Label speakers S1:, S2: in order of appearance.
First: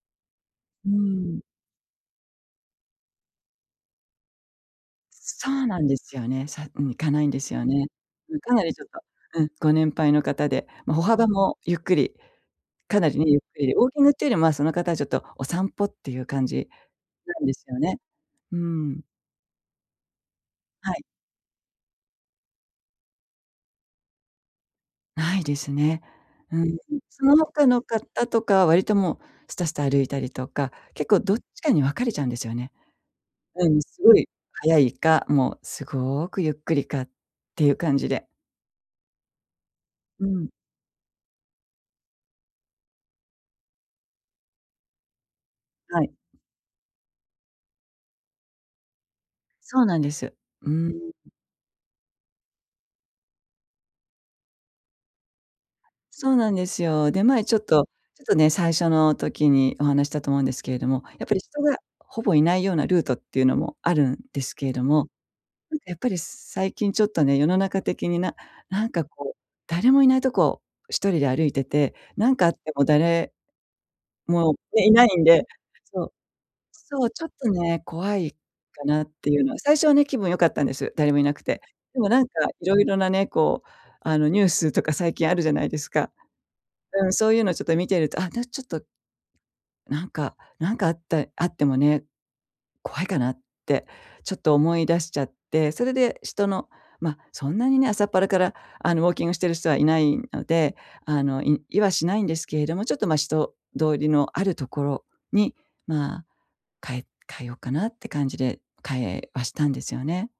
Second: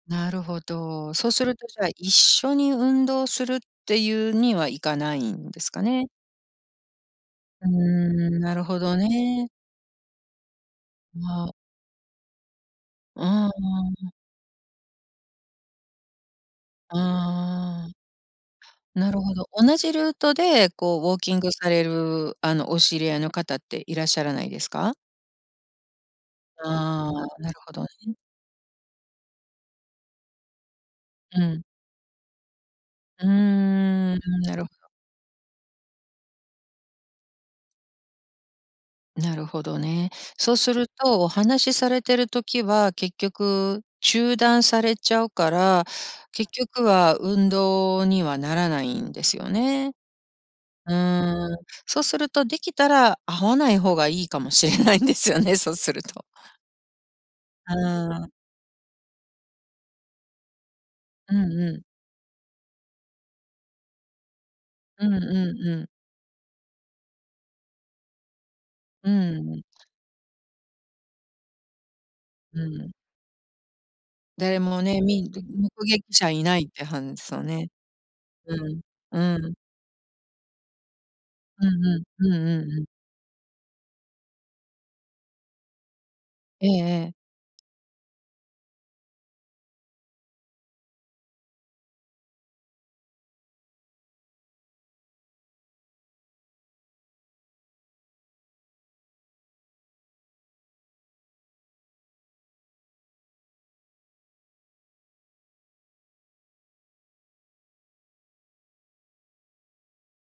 S1: なるほ
S2: う
S1: ど、そう
S2: ん。
S1: すると、じゃあ、一緒に運動するっていうにはいかない
S2: そ
S1: んで
S2: う
S1: す
S2: な
S1: か
S2: んで
S1: ね。
S2: すよね。最近行かないんですよ
S1: うー
S2: ね。うん、
S1: ん、な
S2: か
S1: る
S2: なり
S1: ほ
S2: ちょっ
S1: ど
S2: と、う
S1: ね。
S2: ん、ご年配の方で、ま、歩
S1: ま
S2: 幅
S1: あ。
S2: もゆっくり、かなりね、
S1: う
S2: ゆっ
S1: んうん
S2: くり、ウォーキン
S1: う
S2: グ
S1: ん。
S2: っていうよりも、ま、その方はちょっとお散歩っていう感じなんですよ
S1: ああ。
S2: ね。うん。
S1: なるほど、同じルートで
S2: は
S1: こう
S2: い。
S1: ウォーキングされる、あの、お知り合いの方っていらっしゃらないですか？
S2: ないですね。うん。
S1: ああ、
S2: その
S1: なる
S2: 他
S1: ほ
S2: の
S1: どね。
S2: 方とか、割ともう、スタスタ歩いたりとか、結構どっ
S1: う
S2: ち
S1: ん。
S2: かに分かれちゃうんですよね。
S1: うー
S2: うん、すご
S1: ん、
S2: い
S1: なるほ
S2: 速
S1: ど。
S2: いか、もうすごくゆっくりかっていう感じで。
S1: なるほどね。
S2: うん。
S1: そうすると、お話されてる時は結局中断されちゃうから、
S2: はい。
S1: 結局は運動にはならないんですよ
S2: そう
S1: ね。
S2: なんです。うー
S1: う
S2: ん。
S1: ーん、そうするとできたら、会わない方がいいかもしれないんですよね。そうすると。
S2: そうなんですよ。で、前ちょっ
S1: う
S2: と
S1: ー
S2: ちょっ
S1: ん。
S2: とね、最初の時にお話したと思うんですけれども、やっぱ
S1: う
S2: り
S1: ん
S2: 人
S1: う
S2: が
S1: ん。
S2: ほぼいないようなルートっていうのもあるんですけれども、
S1: うんうんう
S2: なんか、
S1: ん。
S2: やっぱり最近ちょっとね、世の中的にななんか、
S1: う
S2: こう、
S1: ん。
S2: 誰もいないとこ、1人で歩いてて、なんか、あっ
S1: う
S2: ても
S1: ん。
S2: 誰、も、
S1: 誰も
S2: ね、い
S1: ね、
S2: ない
S1: み
S2: ん
S1: ん
S2: で
S1: [unintelligible] 目
S2: そう、
S1: 撃者いないっては
S2: そう、
S1: ん
S2: ちょっ
S1: すよ
S2: と
S1: ね。
S2: ね、怖い
S1: うん、
S2: かなってい
S1: う
S2: うの
S1: ん。
S2: は、最初はね、気分良かったんです。誰もいなくて。
S1: うんう
S2: で
S1: ん、
S2: も、なん
S1: うん
S2: か、
S1: う
S2: い
S1: ん
S2: ろ
S1: うん。
S2: いろなね、こう、あの、ニュースとか最近あるじゃないですか。
S1: ええ
S2: う
S1: ええ。
S2: ん、そういうのちょっと見てると、ああたしちょっとなんか、なんか、あったあってもね、怖いかなってちょっと思いだしちゃって、それで人の、ま、そんなにね、朝っぱらから、あの、ウォーキングしてる人はいないので、あの、いいはしないんですけれども、ちょっと、ま、人通りのあるところに、ま、変え変えよっかなって感じで、変えはしたんですよね。